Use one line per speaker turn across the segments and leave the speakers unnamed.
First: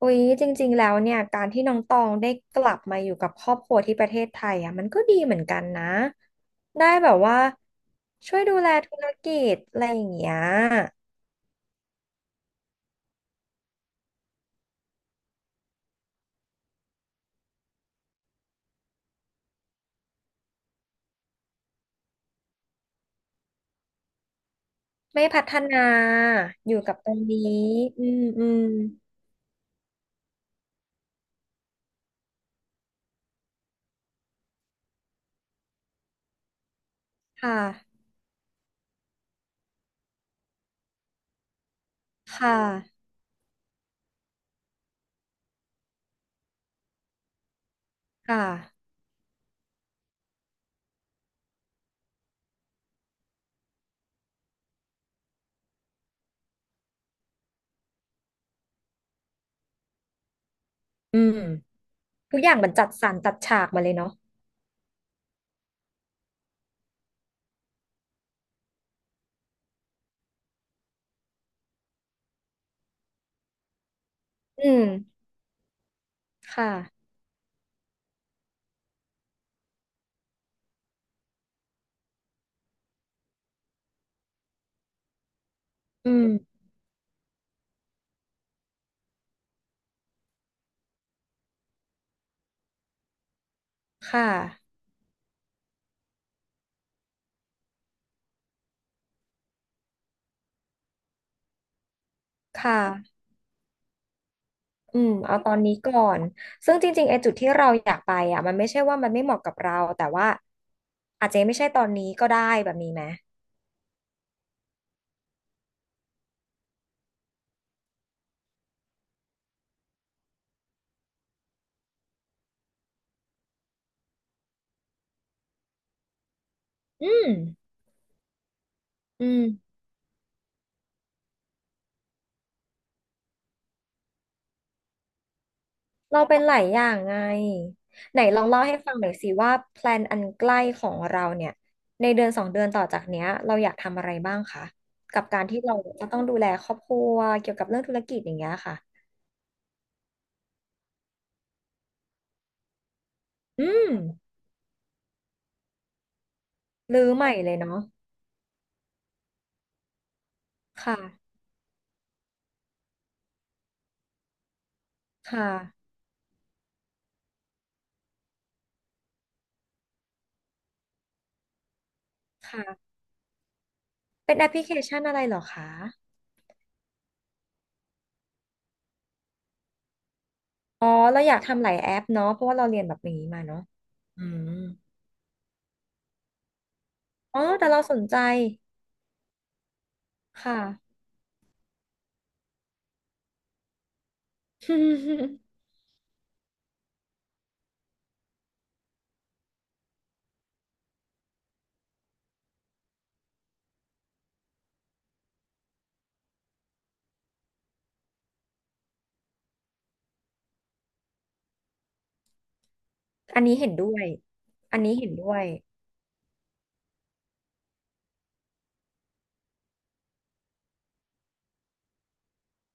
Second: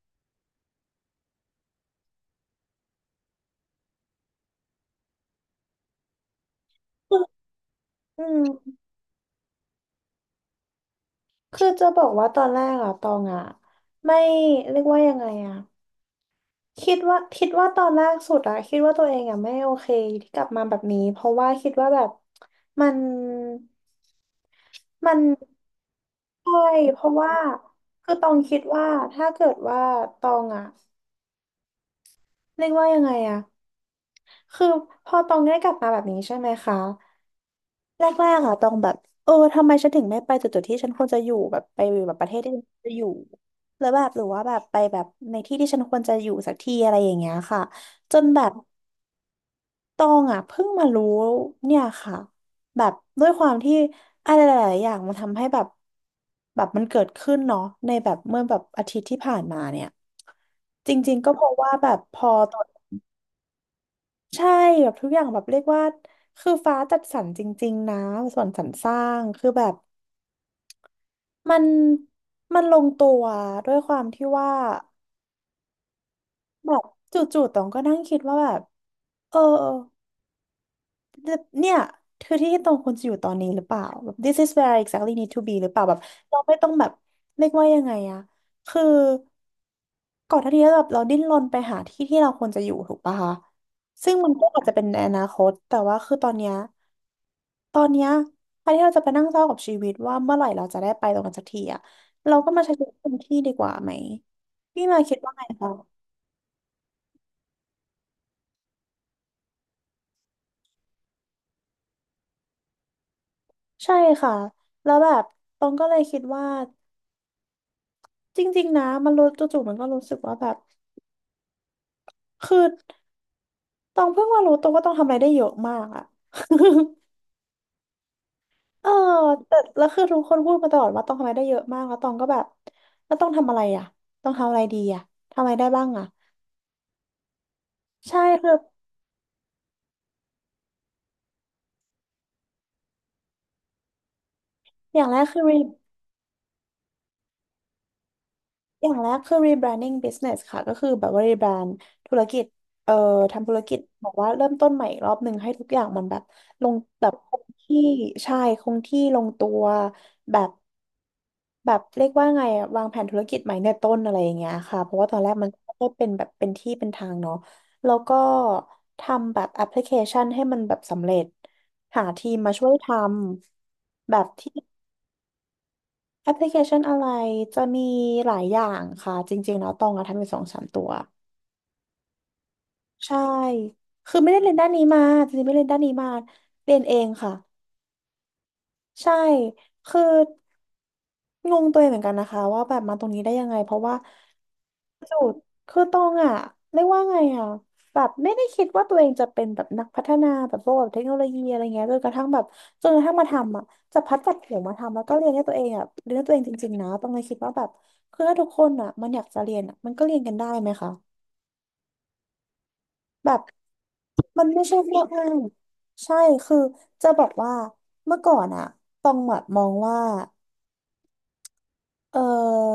อุ๊ยจริงๆแล้วเนี่ยการที่น้องตองได้กลับมาอยู่กับครอบครัวที่ประเทศไทยอ่ะมันก็ดีเหมือนกันนะได้แบบ
อื
ว่า
ม
ช่วยดูแลธุรกิจอะไรอย่างเงี้ย
คือจะบอกว่าตอนแรกอะตองอะไม่เรียกว่ายังไงอะคิดว่าตอนแรกสุดอะคิดว่าตัวเองอะไม่โอเคที่กลับมาแบบนี้ เพราะว่าคิดว่าแบบมันมัน
ไม่พัฒนา
ใช่
อยู่กับ
เพ
ต
ราะ
รง
ว่า
นี้อื
คือ
ม
ตอง
อื
คิ
ม
ดว่า ถ้าเกิดว่าตองอะเรียกว่ายังไงอะคือพอตองได้กลับมาแบบนี้ใช่ไหมคะ
ค่ะ
แรกๆอะต้องแบบเออทำไมฉันถึงไม่ไปจุดๆที่ฉันควรจะอยู่แบบไปอยู่แบบประเทศ
ค่
ที่ฉันควรจะอ
ะ
ยู่แล้วแบบหรือว่าแบบไปแบบในที่ที่ฉันควรจะอยู่สักทีอะไรอย่างเงี้ยค่ะจน
ค
แบบ
่ะ
ตองอะเพิ่งมารู้เนี่ยค่ะแบบด้วยความที่อะไรหลายๆอย่างมันทำให้แบบแบบมันเกิดขึ้นเนาะในแบบเมื่อแบบอาทิตย์ที่ผ่านมาเนี่ยจริ
อื
งๆก็
ม
เพราะว่าแบบพอ
ทุกอ
ต
ย่าง
อน
มันจัดสรรจัดฉากมาเลยเนาะ
ใช่แบบทุกอย่างแบบเรียกว่าคือฟ้าจัดสรรจริงๆนะส่วนสรรสร้างคือแบบ มันมันลงตัวด้วยความที่ว่า
อืมค
แบบ
่ะ
จู่ๆตองก็นั่งคิดว่าแบบเออเนี่ยคือที่ตองควรจะอยู่ตอนนี้หรือเปล่าแบบ this is where I exactly need to be หรือเปล่าแบบ
อืม
เราไม่ต้องแบบเรียกว่ายังไงอะคือ ก่อนหน้านี้แบบเราดิ้นรนไปหาที่ที่เราควรจะอยู่ถูกปะคะซึ่ง
ค่ะ
มันก็อาจจะเป็นในอนาคตแต่ว่าคือตอนเนี้ยแทนที่เราจะไปนั่งเศร้ากับชีวิตว่าเมื่อไหร่เราจะได้ไปตรงนั้นสักทีอะเราก็มา
ค่
ใช้ชีวิตเต็ม
ะ
ที่ดีกว่าไหมพี่
อื
มา
ม
คิดว่า
เอา
ไง
ตอน
คะ
นี้ก่อนซึ่งจริงๆไอ้จุดที่เราอยากไปอ่ะมันไม่ใช่ว่ามันไม่เหมาะกับเราแต่ว่าอาจจะไม่ใช่ตอนนี้ก็ได้แบบนี้ไหม
ใช่ค่ะแล้วแบบตองก็เลยคิดว่าจริงๆนะมันรู้จู่ๆมันก็รู้สึกว่าแบบคือตองเพิ่งมารู้ตัวว่าตองทำอะไรได้เยอะมากอะ
อื ม
เออ
อื
แต่
ม
แล้วคือทุกคนพูดมาตลอดว่าต้องทำอะไรได้เยอะมากแล้วตองก็แบบแล้วต้องทำอะไรอ่ะ ต้องทำอะไรดีอ่ะ ทำอะไรได้บ้างอ่ะ
เราเป็นหลายอย่างไงไห
ใช่
นลอง
คือ
เล่าให้ฟังหน่อยสิว่าแพลนอันใกล้ของเราเนี่ยในเดือนสองเดือนต่อจากเนี้ยเราอยากทำอะไรบ้างคะ
อย่างแร
กั
ก
บ
คื
กา
อ
รที่เราจะต้องดูแลครอบครัวเกี่ยวกับเรื่องธุรกิจอย่างเงี้ยค่ะ
อย่างแรกคือ rebranding business ค่ะก็คือแบบว่า rebrand ธุรกิจเอ่อทำธุร
อื
กิจ
ม
บอกว่าเริ่มต้นใหม่อีกรอบหนึ่งให้ทุกอย่างมันแบบลง
รื้
แบ
อ
บ
ให
ค
ม่
ง
เลยเนาะ
ที่ใช่คงที่ลงตัวแบบ
ค่ะ
แบบเรียกว่าไงอะวางแผนธุรกิจใหม่ในต้นอะไรอย่างเงี้ยค่ะเพราะว่าตอนแรก
ค่ะ
มันก็เป็นแบบเป็นที่เป็นทางเนาะแล้วก็ทำแบบแอปพลิเคชันให้มันแบบสำเร็จหาทีมมาช่วยท
ค่ะ
ำแบบ
เป็นแอ
ที่
ปพลิเคชันอะไรเหรอคะ
แอปพลิเคชันอะไรจะมีหลายอย่างค่ะจริงๆแล้วตองอะทำอยู่สองสามตั
อ๋อ
ว
เราอยากทำหลายแอปเนาะเพราะว่าเราเรียนแบบ
ใช่
นี้มาเนาะ
คือ
อื
ไม่ได้
ม
เรียนด้านนี้มาจริงๆไม่ได้เรียนด้านนี้มาเรียนเองค่ะ
อ๋อแต่เราสนใจ
ใช่คือ
ค่ะ
งงตัวเองเหมือนกันนะคะว่าแบบมาตรงนี้ได้ยังไงเพราะว่า สุด คือตองอ่ะเรียกว่าไงอ่ะแบบไม่ได้คิดว่าตัวเองจะเป็นแบบนักพัฒนาแบบพวกแบบเทคโนโลยีอะไรเงี้ยจนกระทั่งแบบจนกระทั่งมาทำอ่ะจะพัดจัดเขียงมาทำแล้วก็เรียนให้ตัวเองอ่ะเรียนให้ตัวเองจริงๆนะตองเลยคิดว่าแบบคือถ้าทุกคนอ่ะมันอยากจะเรียนอ่ะมันก็เรียนกันได้ไหมคะแบ
อั
บ
นนี้เห็นด้วย
มันไม่ใช่
อันนี้
แค่
เห็น
อ้า
ด้ว
ง
ย
ใช่คือจะบอกว่าเมื่อก่อนอ่ะตองแบบมองว่า เออ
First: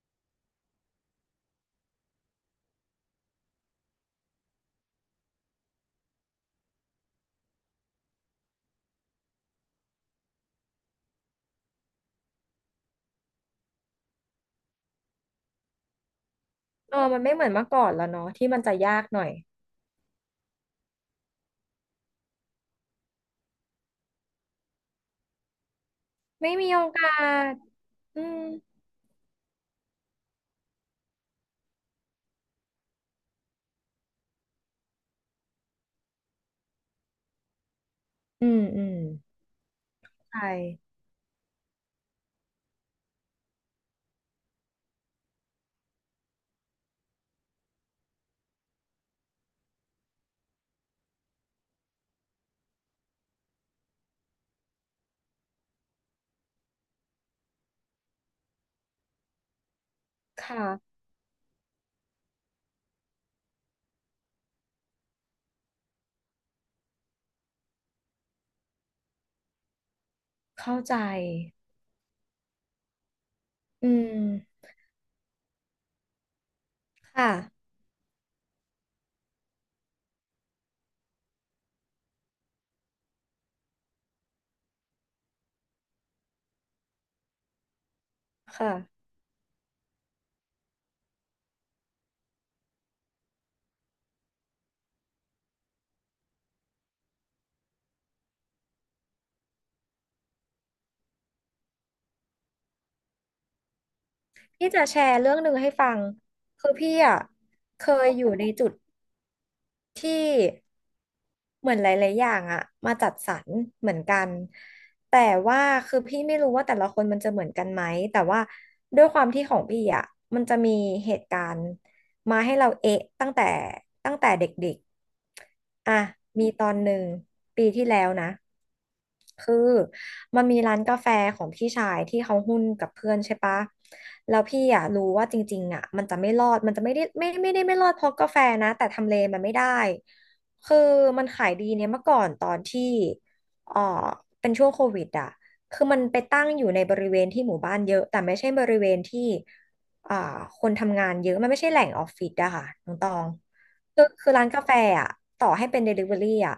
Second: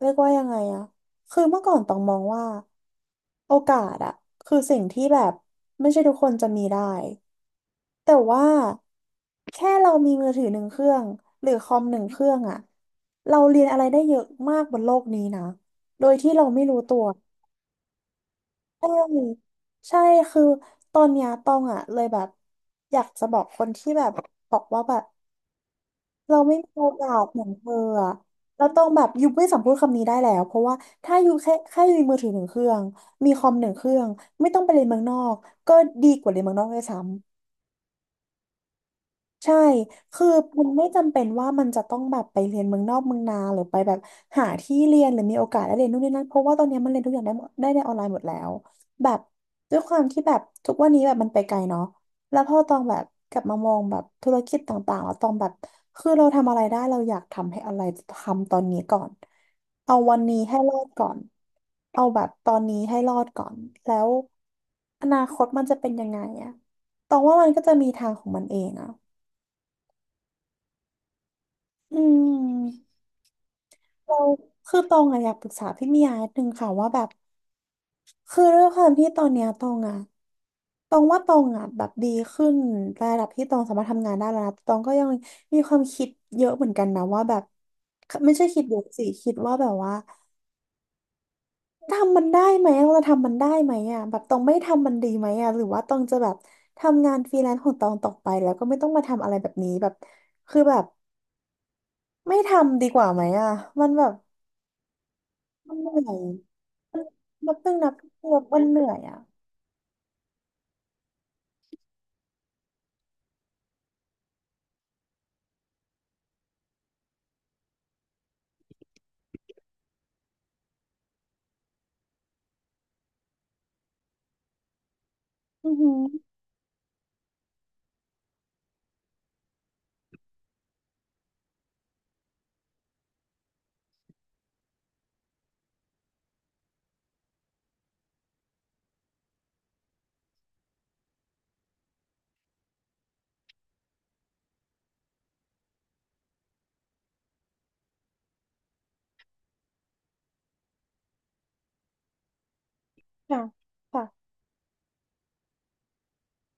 เรียกว่ายังไงอะคือเมื่อก่อนต้องมองว่าโอกาสอะคือสิ่งที่แบบไม่ใช่ทุกคนจะมีได้แต่ว่าแค่เรามีมือถือหนึ่งเครื่องหรือคอมหนึ่งเครื่องอะเราเรียนอะไรได้เยอะมากบนโลกนี้นะโดยที่เราไม่รู้
เอ
ตั
อ
ว
มันไม่เหมือนเมื่อก่อนแล้วเนาะที่มันจะ
ใช
ยากหน่อย
่ใช่คือตอนเนี้ยตองอ่ะเลยแบบอยากจะบอกคนที่แบบบอกว่าแบบ เรา
ไม่
ไม่มี
มีโอ
โอ
กา
กาสเหมือน
ส
เธออะ
อืม
เราต้องแบบยูไม่สามารถพูดคำนี้ได้แล้วเพราะว่าถ้ายูแค่ยูมีมือถือหนึ่งเครื่องมีคอมหนึ่งเครื่องไม่ต้องไปเรียนเมืองนอกก็ดีกว่าเรียนเมืองนอกด้วยซ้
อืมอืม
ใช่ คือ
ใช่
มันไม่จำเป็นว่ามันจะต้องแบบไปเรียนเมืองนอกเมืองนาหรือไปแบบหาที่เรียนหรือมีโอกาสได้เรียนนู่นนี่นั่นเพราะว่าตอนเนี้ยมันเรียนทุกอย่างได้หมดได้ในออนไลน์หมดแล้วแบบด้วยความที่แบบทุกวันนี้แบบมันไปไกลเนาะแล้วพอตองแบบกลับมามองแบบธุรกิจต่างๆแล้วตองแบบคือเราทำอะไรได้เราอยากทำให้อะไรทำตอนนี้ก่อนเอาวันนี้
ค
ให้รอด
่ะ
ก่อนเอาแบบตอนนี้ให้รอดก่อนแล้วอนาคตมันจะเป็นยังไงอะตองว่ามันก็จะมีทางของมันเองอะ
เข้าใจ
อืม
อื
เรา
ม
คือตองอะอยากปรึกษาพี่มียานิดนึงค่ะว่าแบบ
ค่ะ
คือด้วยความที่ตอนเนี้ยตองอะตองว่าตองอะแบบดีขึ้นระดับที่ตองสามารถทำงานได้แล้วนะตองก็ยังมีความคิดเยอะเหมือนกันนะว่าแบบไม่ใช่คิด
ค่ะ
เยอะสิคิดว่าแบบว่าทำมันได้ไหมเราจะทำมันได้ไหมอะแบบตองไม่ทำมันดีไหมอะหรือว่าตองจะแบบทำงานฟรีแลนซ์ของตองต่อไปแล้วก็ไม่ต้องมาทำอะไรแบบนี้แบบคือแบบไม่ทำดีกว่าไหมอะมันแบบ
พี่จะแชร์เรื่องหนึ่งให้
มันเห
ฟัง
นื่อย
คือพี่อ่ะ
มันเพิ่ง
เค
นับ
ยอยู่
ว่า
ใน
มัน
จุด
เหนื่อยอ่ะ
ที่ เหมือนหลายๆอย่างอะมาจัดสรรเหมือนกันแต่ว่าคือพี่ไม่รู้ว่าแต่ละคนมันจะเหมือนกันไหมแต่ว่าด้วยความที่ของพี่อะมันจะมีเหตุการณ์มาให้เราเอ๊ะตั้งแต่เด็ก
อือ
ๆ
หื
อ่ะ
อ
มีตอนหนึ่งปีที่แล้วนะคือ มันมีร้านกาแฟของพี่ชายที่เขาหุ้นกับเพื่อนใช่ปะแล้วพี่อ่ะรู้ว่าจริงๆอ่ะมันจะไม่รอดมันจะไม่ได้ไม่ได้ไม่รอดเพราะกาแฟนะแต่ทำเลมันไม่ได้คือมันขายดีเนี่ยเมื่อก่อนตอนที่เอ่อเป็นช่วงโควิดอ่ะคือมันไปตั้งอยู่ในบริเวณที่หมู่บ้านเยอะแต่ไม่ใช่บริเวณที่อ่าคนทำงานเยอะมันไม่ใช่แหล่งออฟฟิศอะค่ะน้องตอง
ค่ะ
คือ
ค่ะ
คือร้านกาแฟอะต่อให้เป็น Delivery อะ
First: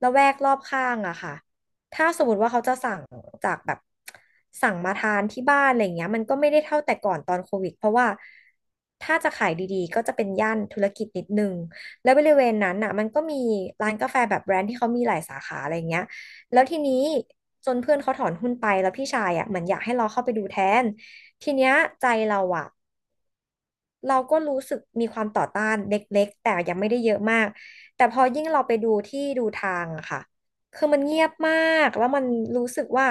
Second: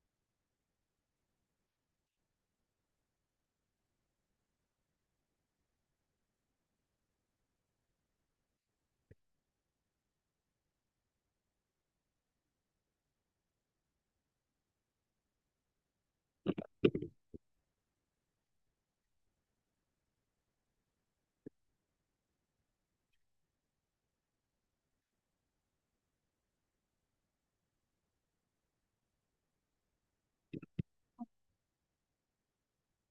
ละแวกรอบข้างอะค่ะ ถ้าสมมติว่าเขาจะสั่งจากแบบสั่งมาทานที่บ้านอะไรเงี้ยมันก็ไม่ได้เท่าแต่ก่อนตอนโควิดเพราะว่าถ้าจะขายดีๆก็จะเป็นย่านธุรกิจนิดนึงแล้วบริเวณนั้นน่ะมันก็มีร้านกาแฟแบบแบรนด์ที่เขามีหลายสาขาอะไรเงี้ยแล้วทีนี้จนเพื่อนเขาถอนหุ้นไปแล้วพี่ชายอ่ะเหมือนอยากให้เราเข้าไปดูแทนทีเนี้ยใจเราอ่ะ เราก็รู้สึกมีความต่อต้านเล็กๆแต่ยังไม่ได้เยอะมากแต่พอยิ่งเราไปดูที่ดูทางอะค่ะคือมันเงียบมากแล้วมันรู้สึกว่า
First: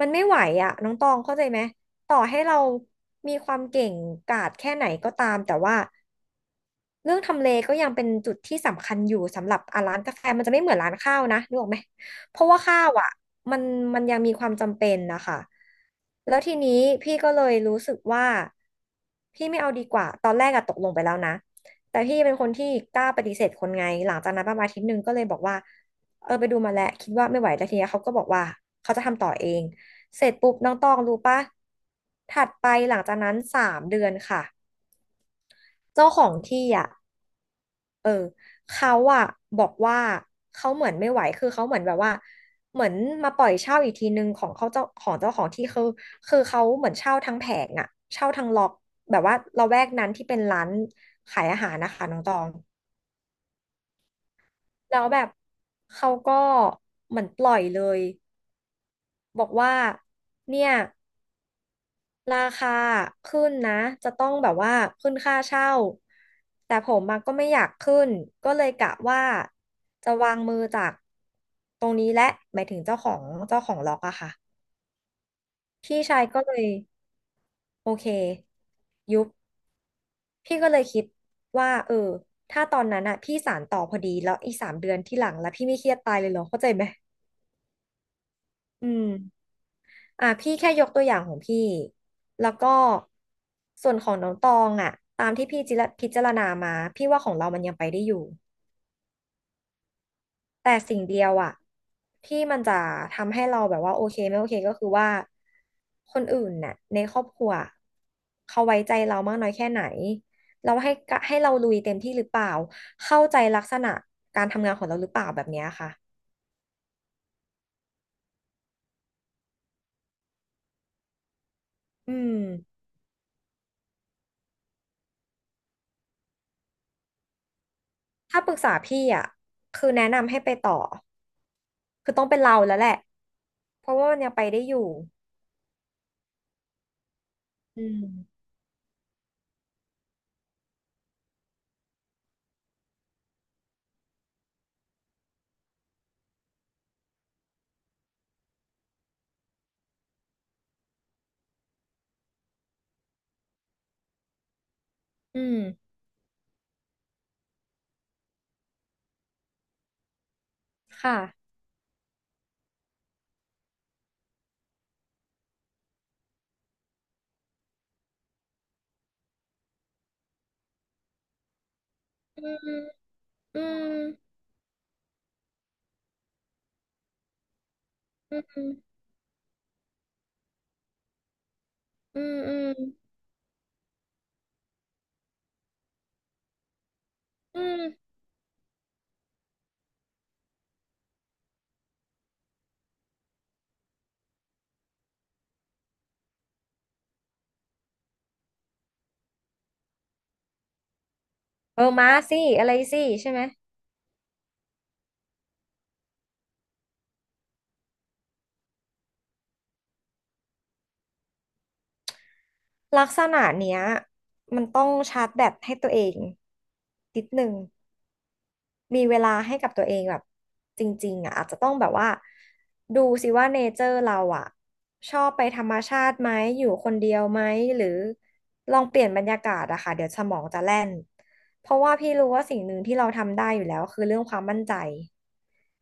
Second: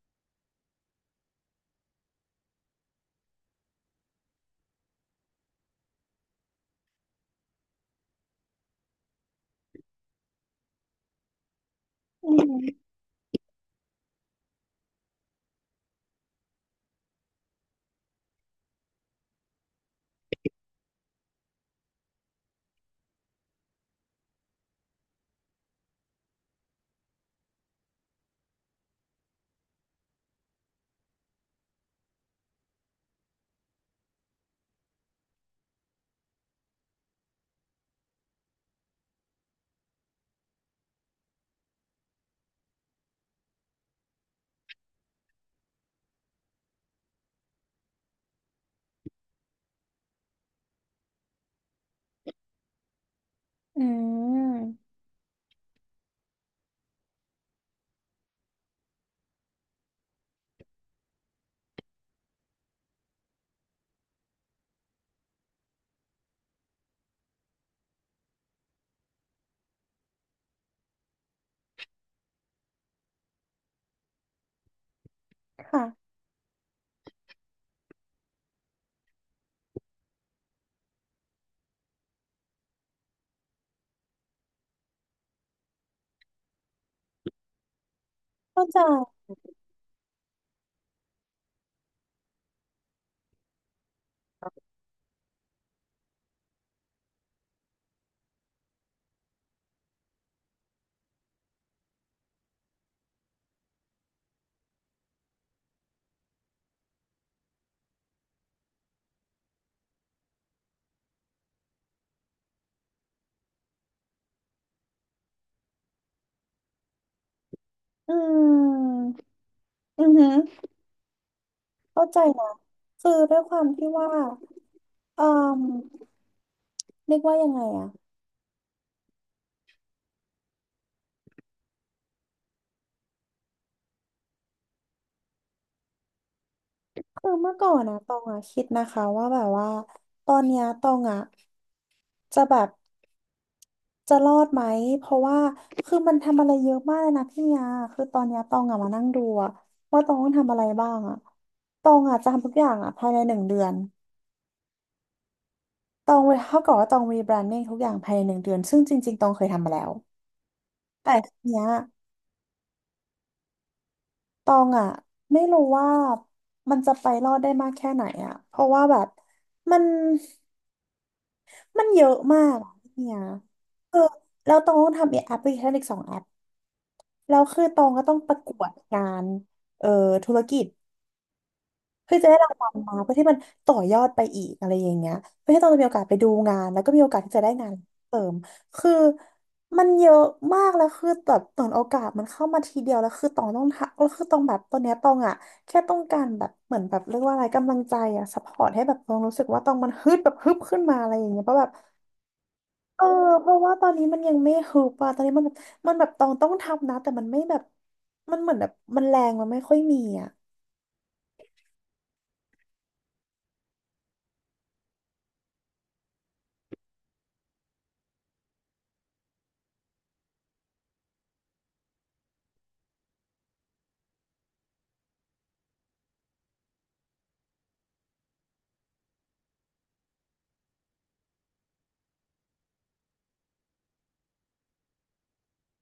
มันไม่ไหวอะน้องตองเข้าใจไหมต่อให้เรามีความเก่งกาจแค่ไหนก็ตามแต่ว่า เรื่องทำเลก็ยังเป็นจุดที่สำคัญอยู่สำหรับอ่ะร้านกาแฟมันจะไม่เหมือนร้านข้าวนะนึกออกไหมเพราะว่าข้าวอ่ะมันมันยังมีความจำเป็นนะคะแล้วทีนี้พี่ก็เลยรู้สึกว่าพี่ไม่เอาดีกว่าตอนแรกอะตกลงไปแล้วนะแต่พี่เป็นคนที่กล้าปฏิเสธคนไงหลังจากนั้นประมาณอาทิตย์หนึ่งก็เลยบอกว่าเออไปดูมาแล้วคิดว่าไม่ไหวแล้วทีนี้เขาก็บอกว่าเขาจะทำต่อเองเสร็จปุ๊บน้องตองรู้ปะถัดไปหลังจากนั้นสามเดือนค่ะเจ้าของที่อ่ะ เขาอะบอกว่าเขาเหมือนไม่ไหวคือเขาเหมือนแบบว่าเหมือนมาปล่อยเช่าอีกทีนึงของเขาเจ้าของที่คือคือเขาเหมือนเช่าทั้งแผงอะเช่าทั้งล็อกแบบว่าละแวกนั้นที่เป็นร้านขายอาหารนะคะน้องตอง
อืม
แล้วแบบเขาก็เหมือนปล่อยเลยบอกว่าเนี่ย ราคาขึ้นนะจะต้องแบบว่าขึ้นค่าเช่าแต่ผมมาก็ไม่อยากขึ้นก็เลยกะว่าจะวางมือจากตรงนี้และหมายถึงเจ้าของล็อกอะค่ะพี่
ค่ะ
ชายก็เลยโอเคยุบพี่ก็เลยคิดว่าเออถ้าตอนนั้นอะพี่สานต่อพอดีแล้วอีกสามเดือนที่หลังแล้วพี่ไม่เครียดตายเลยเหรอเข้าใจไหม
เข้าใจ
อืม อ่ะพี่แค่ยกตัวอย่างของพี่แล้วก็ส่วนของน้องตองอ่ะตามที่พี่จิระพิจารณามาพี่ว่าของเรามันยังไปได้อยู่แต่สิ่งเดียวอ่ะที่มันจะทำให้เราแบบว่าโอเคไม่โอเคก็คือว่าคนอื่นน่ะในครอบครัวเขาไว้ใจเรามากน้อยแค่ไหนเราให้กะให้เราลุยเต็มที่หรือเปล่าเข้าใจลักษณะการทำงานของเราหรือเปล่าแบบเนี้ยค่ะ
อืมอือหือเข้า
อื
ใจนะ
ม
คือด้วยความที่ว่าเอ่อเรียกว่ายังไงอะ
ถ้าปรึกษาพี่อ่ะคือแนะนำให้ไปต่อคือต้องเป็นเราแล้วแหละเพราะว่ามันยังไปได้อยู่
คือเมื่อก่อน
อื
นะตองอะ
ม
คิดนะคะว่าแบบว่าตอนเนี้ยตองอะจะแบบ จะรอดไหม เพราะว่าคือมันทำอะไรเยอะมากเลยนะพี่ยาคือตอนเนี้ยตองอะมานั่งดูอะว่าตองต้องทำอะไรบ้างอะตองอะจะทำทุกอย่างอะภายในหนึ่งเดือน
อืม
ตองเท่ากับว่าตองรีแบรนดิ้งทุกอย่างภายในหนึ่งเดือน ซึ่งจริงๆตองเคยทำมาแล้ว แต่ที
ค่ะ
เนี้ยตองอะไม่รู้ว่ามันจะไปรอดได้มากแค่ไหนอะเพราะว่าแบบมันมันเยอะมา
อื
ก
ม
อะพี่ย
อืม
คือแล้วตองต้องทำแอปพลิเคชันอีก2 แอปแล้วคือตองก็ต้องป
อื
ระกว
ม
ดงานเอ่อธุรกิจ เพื่อ
อื
จะ
ม
ได้รา
อื
ง
ม
วัลมาเพื่อที่มันต่อยอดไปอีกอะไรอย่างเงี้ยเพื่อที่เราจะมีโอกาสไปดูงานแล้วก็มีโอกาสที่จะได้
อื
งาน
ม
เสริมคือมันเยอะมากแล้วคือแบบตอนโอกาสมันเข้ามาทีเดียวแล้วคือตองต้องทักแล้วคือตองแบบตอนเนี้ยตองอ่ะแค่ต้องการแบบเหมือนแบบเรียกว่าอะไรกำลังใจอ่ะซัพพอร์ตให้แบบตองรู้สึกว่าตองมันฮึดแบบฮึบขึ้นมาอะไรอย่างเงี้ยเพราะแบบ
เออมาสิอะไรสิ
เออ
ใช่ไหม
เพราะว่าตอนนี้มันยังไม่ฮึบอ่ะตอนนี้มันแบบมันแบบตองต้องทำนะแต่มันไม่แบบมันเหมือนแบบมันแรงมันไม่ค่อยมีอ่ะ
ลักษณะเนี้ยมันต้องชาร์จแบตให้ตัวเองนิดนึง มีเวลาให้กับตัวเองแบบจริงๆอ่ะอาจจะต้องแบบว่าดูสิว่าเนเจอร์เราอ่ะชอบไปธรรมชาติไหมอยู่คนเดียวไหมหรือลองเปลี่ยนบรรยากาศอะค่ะเดี๋ยวสมองจะแล่นเพราะว่าพี่รู้ว่าสิ่งหนึ่งที่เราทำได้อยู่แล้วคือเรื่องความมั่นใจ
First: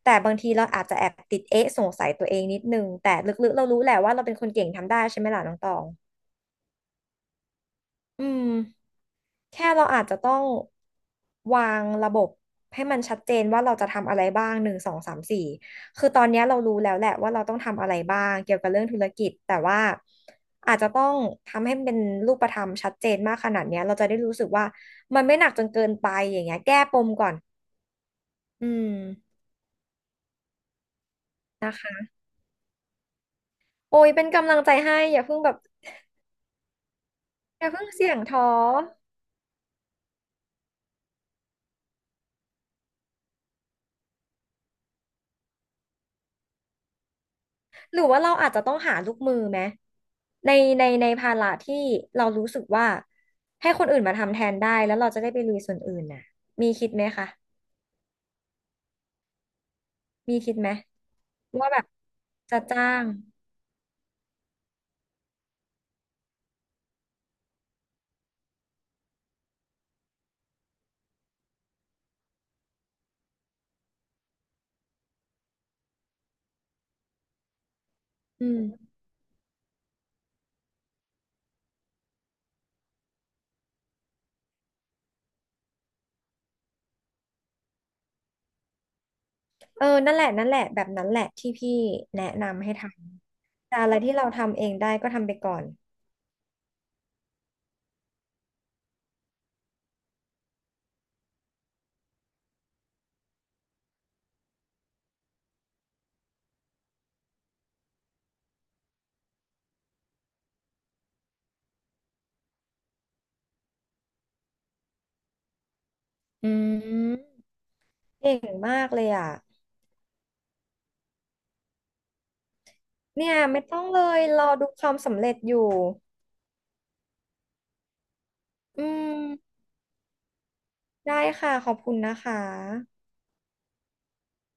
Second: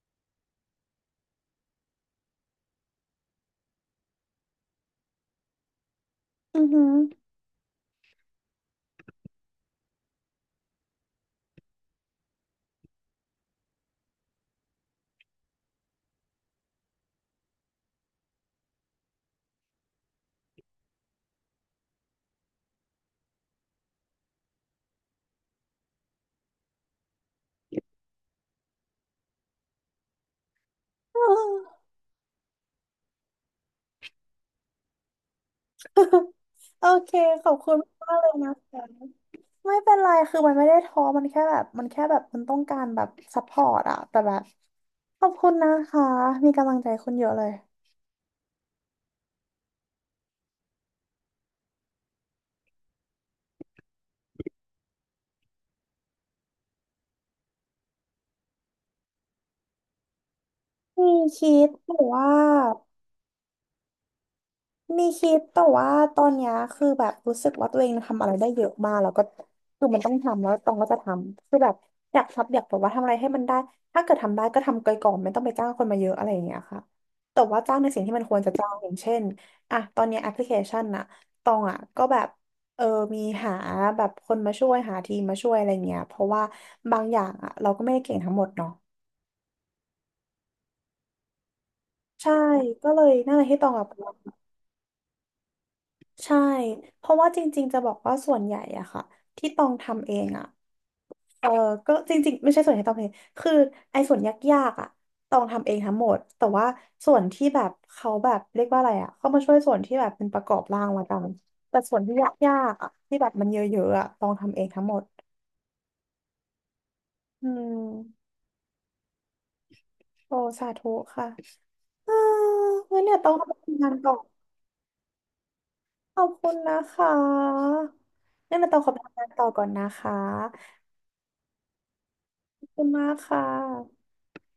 แต่บางทีเราอาจจะแอบติดเอ๊ะสงสัยตัวเองนิดนึงแต่ลึกๆเรารู้แหละว่าเราเป็นคนเก่งทำได้ใช่ไหมล่ะน้องตอง
อือหื
อืมแค่เราอาจจะต้องวางระบบให้มันชัดเจนว่าเราจะทำอะไรบ้างหนึ่งสองสามสี่คือตอนเนี้ยเรารู้แล้วแหละว่าเราต้องทำอะไรบ้างเกี่ยวกับเรื่องธุรกิจแต่ว่าอาจจะต้องทำให้มันเป็นรูปธรรมชัดเจนมากขนาดเนี้ยเราจะได้รู้สึกว่ามันไม่หนักจนเกินไปอย่างเงี้ยแก้ปมก่อนอืมนะ
อ
คะโอ้ยเป็นกำลังใจให้อย่าเพิ่งแบบ
โอเคขอบ
อย่า
คุณ
เพิ่งเสี่ย
มาก
ง
เลย
ท้อ
นะคะไม่เป็นไร คือมันไม่ได้ท้อมันแค่แบบมันแค่แบบมันต้องการแบบซัพพอร์ตอะแต่แบบขอบคุณนะคะ มีกำลังใจคุณเยอะเลย
หรือว่าเราอาจจะต้องหาลูกมือไหมในในภาระที่เรารู้สึกว่าให้คนอื่นมาทำแทนได้แล้วเราจะได้ไปลุยส่วนอื่นน่ะมีคิดไหมคะมีคิดไหม
มีคิด
ว่าแบบ
หรือว่า
จะจ้าง
มีคิดแต่ว่าตอนเนี้ยคือแบบรู้สึกว่าตัวเองทำอะไรได้เยอะมากแล้วก็คือมันต้องทำแล้วตองก็จะทำคือแบบอยากทบอยากแบบว่าทำอะไรให้มันได้ถ้าเกิดทำได้ก็ทำไปก่อนไม่ต้องไปจ้างคนมาเยอะอะไรอย่างเงี้ยค่ะแต่ว่าจ้างในสิ่งที่มันควร
อื
จะ
ม
จ้างอย่างเช่นอ่ะตอนเนี้แอปพลิเคชันน่ะตองอ่ะก็แบบเออมีหาแบบคนมาช่วยหาทีมมาช่วยอะไรเงี้ยเพราะว่าบางอย่างอ่ะเราก็ไม่ได้เก่งทั้งหมดเนาะ
เออนั่นแหละแบบนั้นแหละที่พี่แนะ
ใช่
นำให้ท
ก็เลยนั่นแหละที่ต
ำ
อง
แต่
อ
อะไรที่เรา
่ะ
ทำเองได้ก็ทำไปก่อน
ใช่ เพราะว่าจริงๆจะบอกว่าส่วนใหญ่อะค่ะที่ต้องทำเองอะเออก็จริงๆไม่ใช่ส่วนใหญ่ที่ต้องทำเองคือไอ้ส่วนยากๆอะต้องทำเองทั้งหมดแต่ว่าส่วนที่แบบเขาแบบเรียกว่าอะไรอะเขามาช่วยส่วนที่แบบเป็นประกอบร่างละกันแต่ส่วนที่ยากๆอะที่แบบมันเยอะๆอะต้องทำเองทั้งหมด
อืม
อืม
เก่งมากเลยอ่ะ
โอ้สาธุค่ะเอองั้นเนี่ยต้
เนี่
อ
ย
งขอไป
ไม่ต้อ
ทำ
ง
งาน
เล
ต่อ
ยรอดูความสำเร็จอยู่
ขอบคุณนะคะงั้นเนี่ยต้อ
อื
งขอไปทำ
ม
งานต่อก่อนนะคะ
ได้ค่ะขอบคุณนะคะ
ขอบคุณมากค่ะ